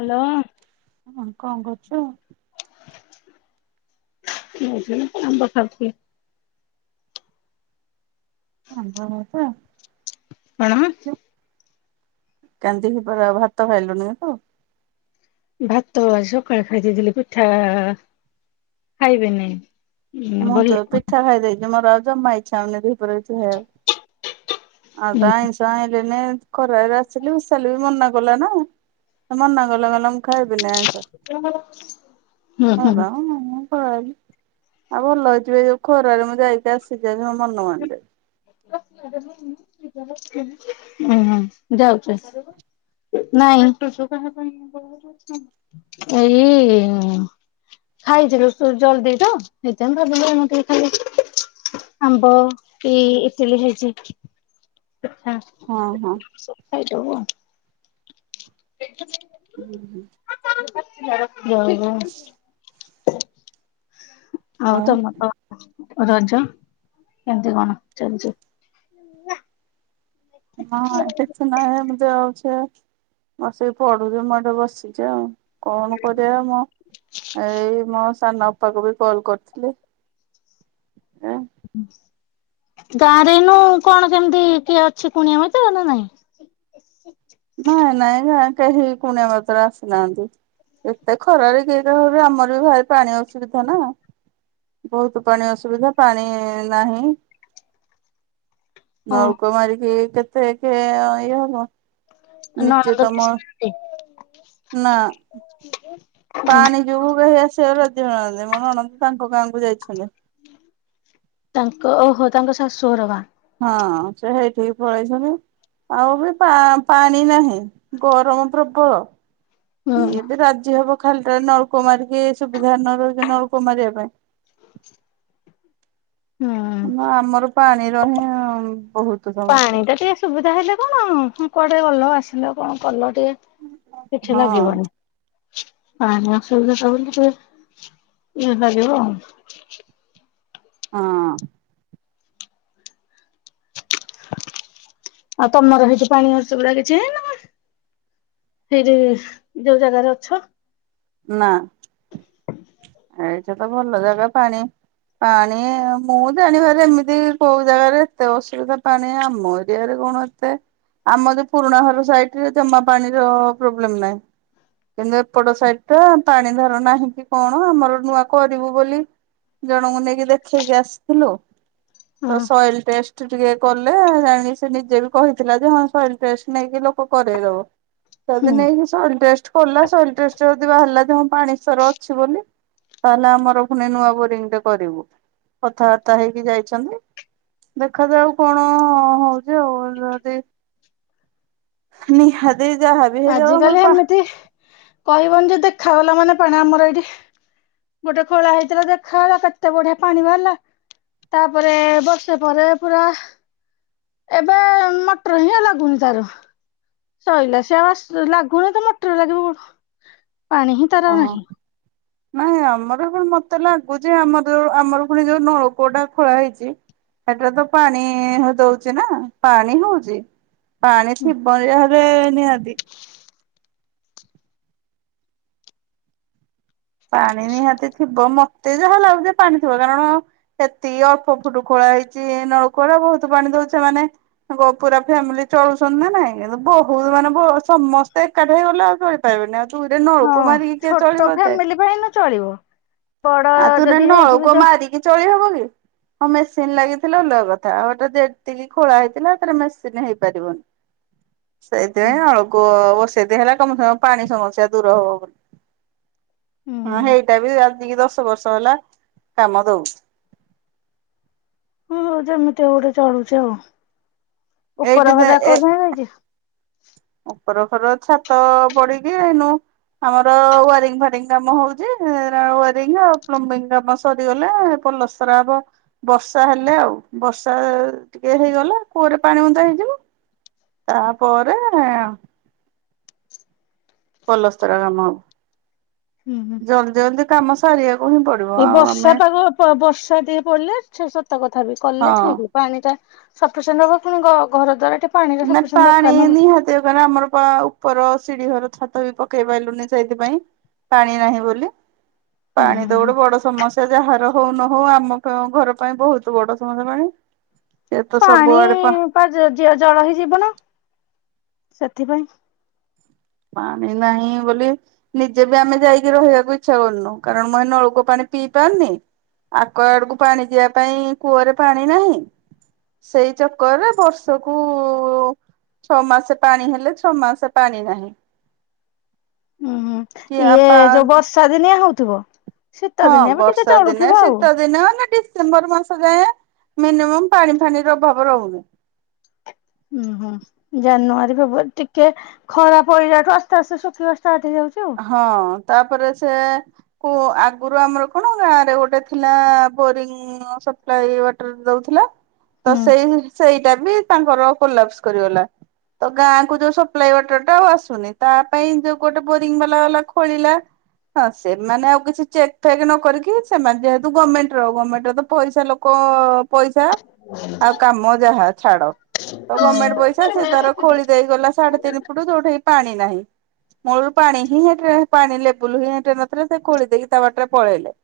Hello ହଁ କଣ କରୁଛୁ? ଉ, ହୁଁ ଆମ୍ବ ଖାଉଛି। ଆମ୍ବ ଖାଉଛ। କଣ? କାନ୍ଦିକି ପରା ଭାତ ଖାଇଲୁଣିି ତ? ଭାତ ଆଜି ସକାଳେ ଖାଇ ଦେଇେଇଥିଲି ପିଠା ଖାଇବେନି। ମୁଁ ଭଲ ତ ହୁଁ ପିଠା ଖାଇଦେଇଛି ଯେ ମୋର ଆଉ ଜମା ଇଚ୍ଛା ହଉନି ଦିପହରେ କିଛି ଖାଇବାକୁ ଆଉ ତ ଆଇଁଷ ଆଇଁଲେ ନେଇ ଖରାରେ ଆସିଲି ଉଷାଳି ବି ମନା କଲା ନା। ସେ ମନା କଲା କହିଲା ମୁଁ ଖାଇବିନି ଆଇଁସ, ହୁଁ ଖାଇଲେ ହୁଁ ଖାଉ ନହେଲେ ନାହିଁ। ଖରାରେ ଆଉ ଭଲ ହେଇଛିି। ଏ ଯୋଉ ଖରାରେ ମୁଁ ଯାଇକି ଆସିଛି ଆଜି ମୋ ମନ ମାନି ଯାଇଛି। ହୁଁ, ହୁଁ ଯାଉଛୁ [unintelligible] ନାଇଁ ଏଇ। ଖାଇଯିବେ ସୋ ଜଲଦି ତ ସେଇଥି ପାଇଁ ଭାବିଲୁ ଏ ଏମ୍ ତୀ ରେ ଖାଲି ଆମ୍ବ କି ଇଟିଲି ହେଇଛି ପିଠା ହଁ, ହଁ। ସେ ଖାଇଦବ। ପେଟ ଛେ [unintelligible] ହୁଁ, ହୁଁ। [unintelligible] ଆଉ ତମର ତ ରଜ କେମ୍ ତି କଣ ଚାଲିଛି? ହଁ, ସେ ନାଇଁ ଏମିତି ଯାଉଛେ ବସିକି ପଢୁଛି ମୁଁ ଏଠେ ବସିଛି ଆଉ। କଣ କରିବା ମୋ ଏଇ ମୋ ସାନ ଅପାକୁ ବି କଲ କରିଥିଲି ଏ। ଗାଁରେ ନୁହ କଣ କେମିତି କିଏ ଅଛି କୁଣିଆ ମିତ୍ର ନା ନାଇଁ। ନାଇଁ ନାଇଁ କେହି କୁଣଆ ମାତ୍ର ଆସି ନାହାନ୍ତି। ଏତେ ଖରାରେ କିଏ କା ଆମର ବି ଭାରି ପାଣି ଅସୁବିଧା ନା ବହୁତ୍ ପାଣି ଅସୁବିଧା ପାଣି ନାହିଁ। ହଁ ନଳକ ମାରିକି କେତେ କେ ଇଏ ହବ। ଏ ନିଜେ ନଣନ୍ଦ ତମ ବି ସେମିତି। ନା ପାଣି ଯୋଗୁ କେହି ଆସିବାକୁ ରାଜି ହଉ ନାହାନ୍ତି ମୋ ନଣନ୍ଦ ତାଙ୍କ ଗାଁକୁ ଯାଇଛନ୍ତି। ତାଙ୍କ ଓହୋ ତାଙ୍କ ଶାଶୁଘର ଗାଁ। ହଁ, ସେ ସେଇଠିକି ପଳେଇଛନ୍ତି। ଆଉ ବି ପା - ପାଣି ନାହିଁ ଗରମ ପ୍ରବଳ। ହୁଁ ଇଏବେ ରାଜି ହବ ଖାଲି ଟା ନଳକ ମାରିକି ସୁବିଧା ନ ରହୁଛି ନଳକ ମାରିବା ପାଇଁ। [inaudible] ନା ଆମର ପାଣି ର ହିଁ ବହୁତ୍। ପାଣି ଟା ଟିକେ ସୁବିଧା ହେଲେ କଣ କୁଆଡେ କଲ ଆସିଲ କଣ କଲ ଟିକେ। କିଛି ହଁ ଲାଗିବନି। ପାଣି ଅସୁବିଧା ସବୁ ଜିନିଷରେ ଇଏ ଲାଗିବ। ହଁ। ଆଉ ତମର ହେଇଛିି ପାଣି ଅସୁବିଧା କିଛି ହେଇନି। ସେଇଠି ଯୋଉ ଜାଗାରେ ଅଛ। ନା ଏଇଟା ତ ଭଲ ଜାଗା ପାଣି ପାଣି ମୁଁ ଜାଣିବାର ଏମିତି କୋଉ ଜାଗାରେ ଏତେ ଅସୁବିଧା ପାଣି, ଆମ ଏରିଆରେ କଣ ଅ ଆମର ପୁରୁଣା ଘର ସାଇଟରେ ଜମା ପାଣିର ପ୍ରୋବ୍ଲେମ ନାହିଁ। କିନ୍ତୁ ଏପଟ ସାଇଟଟା ପାଣି ଧର ନାହିଁ କି କଣ, ଆମର ନୂଆ କରିବୁ ବୋଲି ଜଣଙ୍କୁ ନେଇକି ଦେଖେଇକି ଆସିଥିଲୁ, ହଁ ତ ସଏଲ ଟେଷ୍ଟ ଟିକେ କଲେ ଜାଣିଲେ [unintelligible] ସେ ନିଜେ ବି କହିଥିଲା ଯେ, ହଁ ସଏଲ୍ ଟେଷ୍ଟ ନେଇକି ଲୋକ କରେଇଦବ। ହୁଁ ଯଦି ନେଇକି ସଏଲ୍ ଟେଷ୍ଟ କଲ, ସଏଲ ଟେଷ୍ଟ ଯଦି ବାହାରିଲା ଯେ ହଁ ପାଣି ସର ଅଛି ବୋଲି ତାହେଲେ ଆମର ପୁଣି ନୂଆ ବୋରିଙ୍ଗ ଟେ କରିବୁ, କଥାବାର୍ତ୍ତା ହେଇକି ଯାଇଛନ୍ତି। ଦେଖାଯାଉ କଣ ହଉଛି ଆଉ, ଯଦି ନିହାତି ଯାହା ବି ହେଇଯାଉ ଆଜିକାଲି ଆମର ପା ଏମିତି କହିବନି ଯେ ଦେଖାଗଲା ମାନେ ପାଣି ଆମର ଏଇଠି ଗୋଟେ ଖୋଳା ହେଇଥିଲା ଦେଖାହେଲା, କେତେ ବଢିଆ ପାଣି ବାହାରିଲା। ତାପରେ ବର୍ଷେ ପରେ ପୁରା ଏବେ ମଟର ହିଁ ଲାଗୁନି ତାର। ସଇଲା ସେ ଆଉ ଲାଗୁନି ତ ମଟର ଲାଗିବ କଣ, ପାଣି ହିଁ ତାର ଓ ହୋ। ନାହିଁ। ନାଇଁ ଆମର ପୁଣି ମତେ ଲାଗୁଛି, ଆମର ଯୋଉ ଆମର ପୁଣି ଯୋଉ ନଳକୂଅଟା ଖୋଳା ହେଇଛି ସେଇଟାରେ ତ ପାଣି ଦଉଛି ନା ପାଣି ହଉଚି। ପାଣି ଥିବ ଯାହେଲେ ନିହାତି। ପାଣି ନିହାତି ଥିବ, ମତେ ଯାହା ଲାଗୁ ଯେ ପାଣି ଥିବ କାରଣ ସେତିକି ଅଳ୍ପ ଫୁଟୁ ଖୋଳା ହେଇଛି ନଳକୂଅର, ବହୁତ ପାଣି ଦଉଛେ ମାନେ ପୁରା ଫ୍ୟାମିଲି ଚଳୁଛନ୍ତି ନା ନାଇଁ, ବହୁତ ମାନେ ସମସ୍ତେ ଏକାଠି ହେଇଗଲେ ଆଉ ଏ ପାଇବୁନି, ଆଉ ତୁ ଗୋଟେ ହଁ ନଳକୁ ମାରିକି କିଏ ଛୋଟ ଚଳିବ ଏତେ। [unintelligible] ଚଳିବ। ବଡ ଆଉ ତୁ ନା ଯଦି ହେଇଯିବେ ନଳକୂଅ ଯ ମାରିକି ଚଳି ହବ କି? ହଁ ମେସିନ ଲାଗିଥିଲା ଅଲଗା କଥା, ଆମର ତ ଯେତିକି ଖୋଳା ହେଇଥିଲା [unintelligible] ମେସିନ ହେଇପାରିବନି। ସେଇଥିପାଇଁ ଆଉ କୋ ବର୍ଷେ ଦି ହେଲା କମ ସେ କମ ପାଣି ସମସ୍ୟା ଦୂର ହବ ବୋଲି। ହଁ ହୁଁ ସେଇଟା ବି ଆଜିକି ଦଶ ବର୍ଷ ହେଲା କାମ ଦଉଛି। ହଁ ଯେମିତି ଗୋଟେ ଚଳୁଛି ଆଉ, ଏଇଠି ଉପର ଘର ଏ କରିନାହାନ୍ତି କି? ଉପର ଘର ଛାତ ପଡିକି ଏଇନୁ ଆମର ୱାରିଙ୍ଗ ଫାରିଙ୍ଗ କାମ ହଉଛି, ୱାରିଙ୍ଗ ଆଉ ପ୍ଲମ୍ବିଂ କାମ ସରିଗଲେ ପଲସ କରା ହବ ବର୍ଷା ହେଲେ ଆଉ, ବର୍ଷା ଟିକେ ହେଇଗଲେ କୂଅରେ ପାଣି ବୁନ୍ଦାଏ ହେଇଯିବ। ତାପରେ ପଲସ୍ତରା କାମ ହବ, ହୁଁ ହୁଁ ଜଲଦି ଜଲଦି କାମ ସାରିବାକୁ ହିଁ ପଡି ଏଇ ବର୍ଷା ପାଗ ବର୍ଷା ଟିକେ ପଡିଲେ, ସେ ସତ କଥା ବି ହଁ କଲେ ଠିକ୍ ଅଛି। ପାଣିଟା ସଫିସେଣ୍ଡ୍ ହବ, ପୁଣି ଘ ଘରଦ୍ଵାର କେ ନା ପାଣି ନିହାତି କାରଣ ଆମର କଣ ଆଉ ଉପର ସିଢି ଘର ଛାତ ବି ପକେଇ ପାଇଲୁନି ସେଇଥିପାଇଁ, ପାଣି ନାହିଁ ବୋଲି। ପାଣି ତ ଗୋଟେ ବଡ ସମସ୍ୟା, ଯାହାର ହଉ ନ ହଉ ଆମ ଘର ପାଇଁ ବହୁତ ବଡ ସମସ୍ୟା ପାଣି। ସେ ତ ପାଣି ସବୁଆଡେ ପା ଜଳ ହିଁ ଜୀବନ ସେଥିପାଇଁ। ପାଣି ନାହିଁ ବୋଲି ନିଜେ ବି ଆମେ ଯାଇକି ରହିବାକୁ ଇଚ୍ଛା କରୁନୁ, କାରଣ ମୁଁ ଏ ନଳକୂଅ ପାଣି ପିଇ ପାରୁନି। ଆକ୍ୱାଗାର୍ଡକୁ ପାଣି ଯିବା ପାଇଁ କୂଅରେ ପାଣି ନାହିଁ। ସେଇ ଚକରରେ ବର୍ଷକୁ ଛଅ ମାସେ ପାଣି ହେଲେ ଛଅ ମାସ ପାଣି ନାହିଁ। ଉୁଁ ହୁଁ କି ଇଏ ଆପା ଯୋଉ ବର୍ଷା ଦିନିଆ ହଉଥିବ। ଶୀତ ହଁ ଦିନିଆ ବି ଟିକେ ବର୍ଷା ଦିନେ ଚଳୁଥିବ ଆଉ ଶୀତ ଦିନେ ଅନ୍ୟ ଦି ଡିସେମ୍ବର ମାସ ଯାଏଁ ମିନିମମ୍ ପାଣି ଫାଣିର ଅଭାବ ରହୁନି। ହୁଁ ହୁଁ। ଜାନୁଆରୀ ଫେବୃୟାରୀ ଟିକେ ଖରାପ ପଇଲାଠୁ ଆସ୍ତେ ଆସ୍ତେ ଶୁଖିବା ଷ୍ଟାର୍ଟ ହେଇଯାଉଛି। ଆଉ ହଁ ତାପରେ ସେ କୁ ଆଗରୁ ଆମର କଣ ଗାଁ ରେ ଗୋଟେ ଥିଲା ବୋରିଙ୍ଗ। ସପ୍ଲାୟୀ ୱାଟର ଦଉଥିଲା ତ ହୁଁ। ସେଇ ସେଇଟା ବି ତାଙ୍କର ପୋଲାପସ କରିଗଲା। ତ ଗାଁକୁ ଯୋଉ ସପ୍ଲାାଇ ୱାଟର ଟା ଆଉ ଆସୁନି ତା ପାଇଁ ଯୋଉ ଗୋଟେ ବୋରିଙ୍ଗ ବାଲା ବାଲା ଖୋଳିିଲା। ହଁ ସେମାନେ ଆଉ କିଛି ଚେକ୍ ଫେକ୍ ନ କରିକି ସେମାନେ ଯେହେୁ ଗମେଣ୍ଟର ଗମେଣ୍ଟ ର ତ ପଇାସା ଲୋକ କ ପଇସା ଆଉ କାମ ଯାହା ଛାଡ। ତ ଗମେଣ୍ଟ ପଇସା ସେ ତାର ଖୋଳି ଦେଇ ଗଲା ସାଢେ ତିନି ଫୁଟ ଯୋଉଠି କି ପାଣି ନାହିଁ। ମୂଳରୁ ପାଣି ହିଁ ହେ ପାଣି ଲେବୁଲ ହିଁ ହେଟି ନଥିଲା ସେ ଖୋଳି ଦେଇକି ତା ବାଟରେ ପଳେଇଲେ।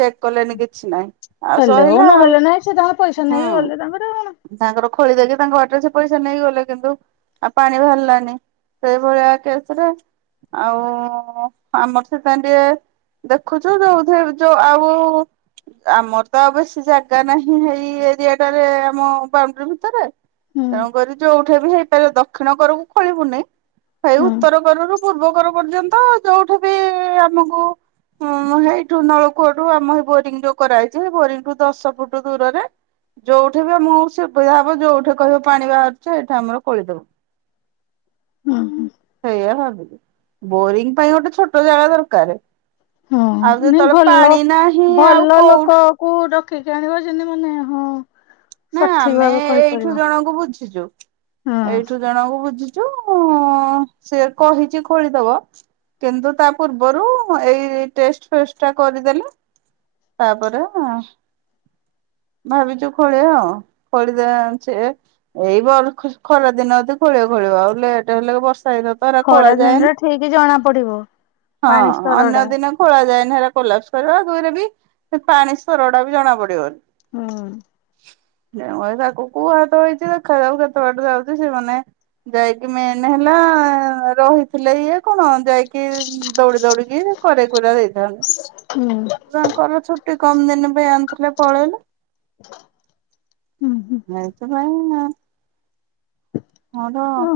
ଚେକ୍ କଲେଣିି କିଛି ନହିଁ। ହେଲେ ହଉ ନହେଲେ ନାଇଁ ସେ ତାଙ୍କର ପଇସା ନେଇକି ଗଲେ ହୁଁ। ତାଙ୍କର କଣ। ତାଙ୍କର ଖୋଳି ଦେଇକି ତାଙ୍କ ବାଟରେ ସେ ପଇସା ନେଇଗଲେ କିନ୍ତୁ ଆଉ ପାଣି ବାହାରିଲାନି। ସେଇଭଳିଆ କେସରେ ଆଉ ଆମର ସେଥିପାଇଁ ଟିକେ ଦେଖୁଛୁ ଯୋଉଥିରେ ଯୋଉ ଆଉ ଆମର ତ ଆଉ ବେଶୀ ଜାଗା ନାହିଁ ହେଇ ଏରିଆ ଟାରେ ଆମ ବାଉଣ୍ଡରି ଭିତରେ। ହୁଁ ତେଣୁକରି ଯୋଉଠି ବି ହେଇପାରିବ ଦକ୍ଷିଣ କରକୁ ଖୋଳିବୁନେଇ ସେଇ ଉ ହୁଁ ରୁ ପୂର୍ବ କର ପର୍ଯ୍ୟନ୍ତ ଯୋଉଠି ବି ଆମକୁ ହଁ ମାନେ ଏଇ ଟୁନା ବୋଉ କୂଅଠୁ ଆମ ହେ ବୋରିଂ ଯୋଉ କରାଯାଇଛିହେଇ ବୋରିଂଠୁ ଦଶ ଫୁଟ ଦୂରରେ ଯୋଉଠି ବି ଆମକୁ ସୁଵିଧା ହବ ଯୋଉଠି କହିବ ପାଣି ବାହାରୁଛି ସେଇଠି ଆମର ଖୋଳିଦେବୁ। ହୁଁ ହୁଁ। ସେଇଆା ଭାବିଲି ବୋରିଂ ପାଇଁ ଗୋଟେ ଛୋଟ ଜାଗା ଦରକାର। ଆଉ ହଁ ନାଇଁ ଯେତେବେଳେ ପାଣି ନାହିଁ ଆଉ କୋଉଠୁ କୋଉଠୁ ରଖିକି ଆଣିବ ଯେମିତି ମାନେ ହଁ ନା ସଠିକ ଆମେ ଭାବେ କହିପାରିବ ଏଇଠୁ ଜଣଙ୍କୁ ବୁଝିଛୁ ହୁଁ ଏଇଠୁ ଜଣଙ୍କୁ ବୁଝିଛୁ ଚୁ ସେ କହିଛି ଖୋଳିଦବ। କିନ୍ତୁ ତା ପୂର୍ବରୁ ଏଇ ଟେଷ୍ଟ ଫେଷ୍ଟ ଟା କରିଦେଲେ ତାପରେ ଭାବିଛୁ ଖୋ [unintelligible] ଏଇ ବର୍ ଖରା ଦିନ ଯଦି ଖୋଳିବ ଖୋଳିବ ଆଉ ଲେଟ୍ ହେଲେ ବର୍ଷ ରେ ପା ଖୋଳା ଖରା ଯାଏନି ଦିନରେ ଠିକ ଜଣା ପଡିବ ହଁ ପାଣି ସ୍ତର ଅନ୍ୟ ଟା ଦିନେ ଖୋଳା ଯାଏନି ହେରା କୋଲାପସ କରିବ ଦୁଇ ରେ ବି ସେ ପାଣି ସୋର ଟା ବି ଜଣା ପଡିବନି। ହଁ। ତାକୁ କୁହାତ ହେଇଛି ଦେଖାଯାଉ କେତେ ବାଟ ଯାଉଛି ସେମାନେ ଯାଇକି ମେନ୍ ହେଲା ରହିଥିଲେ ଇଏ କଣ ଯାଇକି ଦୌଡି ଦୌଡିକି କରେଇ କୁରା ଦେଇଥାନ୍ତେ। ହୁଁ। ତାଙ୍କର ଛୁଟି କମ ଦିନ ପାଇଁ ଆଣିଥିଲେ ପଳେଇଲେ। [unintelligible] ଏଇଥି ପାଇଁ ମୋର ହୁଁ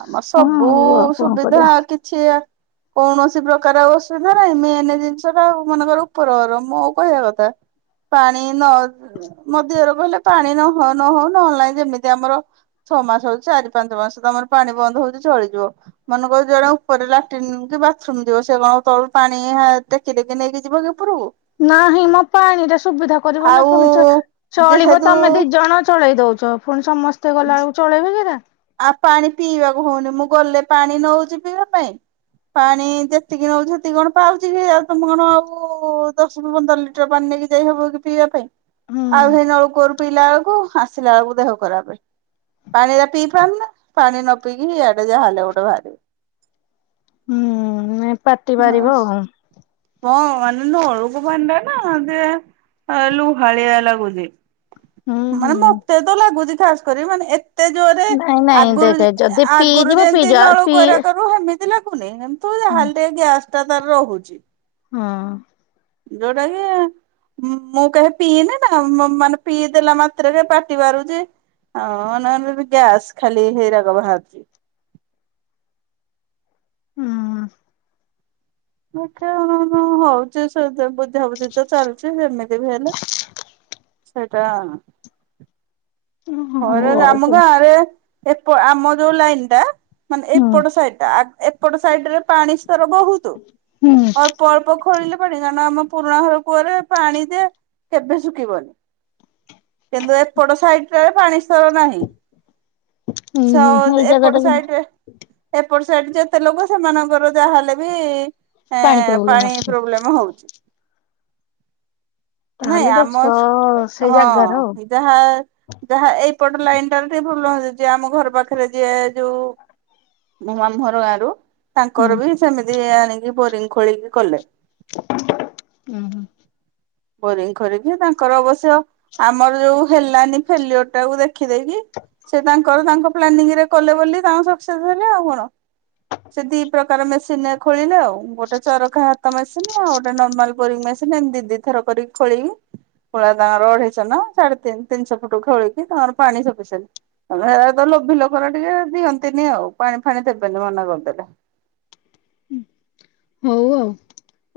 ଆମର ହଁ ସବୁ ଆଉ ଆଉ କଣ ସୁବିଧା କରିବା କିଛି ଆ କୌଣସି ପ୍ରକାର ଆଉ ଅସୁବିଧା ନାହିଁ, ମେନେ ଜିନିଷ ଟା ମନେକର ଉପରଘର ମୋ କହିବା କଥା ପାଣି ନ ମୋ ଦିଅର କହିଲେ ପାଣି ନହୋଉ ନହେଲେ ନାହିଁ ଯେମିତି ଆମର ଛଅ ମାସେ ହୋଉ ଚାରି ପାଞ୍ଚ ମାସେ ତମର ପାଣି ବନ୍ଦ ହୋଉ ଯେ ଚଳିଯିବ। ମନେକର ଜଣେ ଉପରେ ଲାଟିନ୍ କି ବାଥରୁମ୍ ଯିବ ସେ କଣ ତଳୁ ପାଣିଏତେ ଟେକି ଟେକି ନେଇକି ଯିବକି ଓପରୁକୁ। ନାହିଁ ମ ପାଣିରେ ସୁବିଧା କରିବ ନା ଆଉ ପୁଣି ଯେ ଚଳିବ ଯେହେତୁ ତମେ ଦି ଜଣ ଚଳେଇ ଦୋଉଚ ପୁଣି ସମସ୍ତେ ଗଲାବେଳକୁ ଚଳେଇବେ କିନା। ଆଉ ପାଣି ପିଇବାକୁ ହୋଉନି ମୁଁ ଗଲେ ପାଣି ନଉଚି ପିଇବା ପାଇଁ। ପାଣି ଯେତିକି ନୋଉଚି ସେତିକି କଣ ପାଉଚିକି, ତମେ କଣ ଆଉ। ଦଶରୁ ପନ୍ଦର ଲିଟର ପାଣି ନେଇକି ଯାଇ ହବ କି ପିଇବା ପାଇଁ। ହୁଁ ଆଉ ହେଇ ନଳକୂଅରୁ ପିଇଲା ବେଳକୁ ଆସିଲା ବେଳକୁ ଦେହ ଖରାପେ, ପାଣି ଗୁରା ପିଇ କାହିଁ ନା ପାଣି ନ ପଇକି ଇଆଡେ ଯାହାହେଲେ ଗୋଟେ ବାହାରିବ। ହୁଁ ପାଟି ବାରିବ ହଁ। ଆଉ। ହଁ ମାନେ ନଳକୂପ ପାଣିଟା ନା ଯେ ଲୁହାଳିଆ ଲାଗୁଚି। ହୁଁ ହୁଁ ମାନେ ମତେ ତ ଲାଗୁଚି ଖାସେ କରି ମାନେଏ ଏତେଯୋରେ ନାଇଁ ନାଇଁ ଆଗୁରୁ ଦେଖେ ଯଦି ଅଗୁରୁ ପିଇଯିବ ଯେମିତି ପିଇଯା ପିଇ ନଳକୂଅରେ ହେମିତି ଏମିତି ଲାଗୁନି, ଏମିତି ଯାହା ହୁଁ ହେଲେ ଗ୍ୟାସ ଟା ତାର ରହୁଚି। ହଁ। ଯୋଉଟା କି ମୁଁ କେବେ ପିଇନେହିଁ ମାନେ ପିଇଦେଲା ମାତ୍ରେକେ ପାଟି ବାହାରୁଚି। ହଁ ନହେଲେ ଗ୍ୟାସ ଖାଲି ହେଇରାକ ବାହାରୁଚି। ହୁଁ। ଦେଖିଆ କଣ ହୋଉଚି ସେଦେଵେ। ସବୁ ଦିନିତ ଚାଲୁଚି ଯେମିତି ବି ହେଲେ ସେଟା। ହୁଁ ଥରେ ହଉ ଆଉ ଆମ କଣ ଗାଁ ରେ ଏପ ଆମ ଯୋଉ ଲାଇନ୍ ଟା ମାନେ ହୁଁ ଏପଟ ସାଇଟି ଟା ଏପଟ ସାଇଟି ରେ ପାଣି। ତ ରୋଗ ଭୋଉତୁ ହୁଁ ଅଂ ଅଳ୍ପ ଖୋଳିଲେ ପାଣି କାରଣ ଆମ ପୁରୁଣା ଘର କୂଅରେ ପାଣି ଯେ କେବେ ଶୁଖିବନି। କିନ୍ତୁ ଏପଟ ସାଇଟ୍ ଟାରେ ପାଣି ସ୍ତର ନାହିଁ। ହୁଁ ଏଇ ସଉ ଜାଗା ଟା ଏପଟ କିନ୍ତୁ ସାଇଟ୍ ରେ ଏପଟ ସାଇଟ୍ ଯେତେ ଲୋକ ସେମାନଙ୍କର ଯାହାହେଲେ ବି ଏଁ ପ୍ରୋବ୍ଲେମ୍ ପାଣି ଅଛି ପ୍ରୋବ୍ଲେମେ ହୋଉଚି। ନାଇଁ ତାହେଲେ ଆମ ଦୋଷ ସ୍କୁ ସେଇ ହଁ ଜାଗାର ଆଉ ଯାହା। ଯାହା ଏଇପଟ ଲାଇନ୍ ଟା ଟିକେ ଭଲ ଯିଏ ଆମ ଘର ପାଖରେ ଯିଏ ଯୋଉ ମୋ ମାମୁଁ ଘର ଗାଁ ରୁ ହୁଁ ତାଙ୍କର ବି ସେମିତି ଆଣିକି ବୋରିଙ୍ଗି ଖୋଳିକି କଲେ। ଉଁ ହୁଁ। ବୋରିଙ୍ଗି ଖୋଲିକି ତାଙ୍କର ଅବଶ୍ୟ ଆମର ଯୋଉ ହେଲାନି। ଫେଲି ଓର୍ ଟାକୁ ଦେଖିଦେଇକି। ସେ ତାଙ୍କର ତାଙ୍କ ପ୍ଲାନିଙ୍ଗି ରେ କଲେ ବୋଲି ତାଙ୍କର ସକ୍ସେସ୍ ହେଲେ ଆଉ କଣ। ସେ ଦି ପ୍ରକାର ମେସିନ୍ ରେ ଖୋଳିଲେ ଆଉ ଗୋଟେ ଚରଖା। ହାତ ମେସିନ୍ ଆଉ ଗୋଟେ ନର୍ମାଲ ବୋରିଙ୍ଗି ମେସିନ୍। ଏମିତି ଦି ଦିଥର କରିକି ଖୋଳିନୁ ଖୋଳା ତାଙ୍କର ଅଢେଇଶ ନା ସାଢେ ତିନି ତିନିଶହ। ସେପଟୁ ଖୋଲିକି ତାଙ୍କର ପାଣି ସଫିସିଏଣ୍ଟ। ହେରା ତ ଲୋଭ ଲୋକର ଟିକେ ଦିଅନ୍ତିନି ଆଉ ପାଣି ଫାଣି ଦେବେନି ମନା କରିଦେଲେ। ହଉ ଆଉ।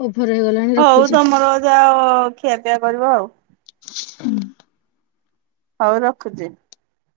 ଓଭର ହେଇଗଲାଣି। ହଉ ରଖୁଛି। ତମର ଯାଅ ଖିଆ ପିଆ କରିବ ଆଉ। ହୁଁ। ହଉ ରଖୁଛି।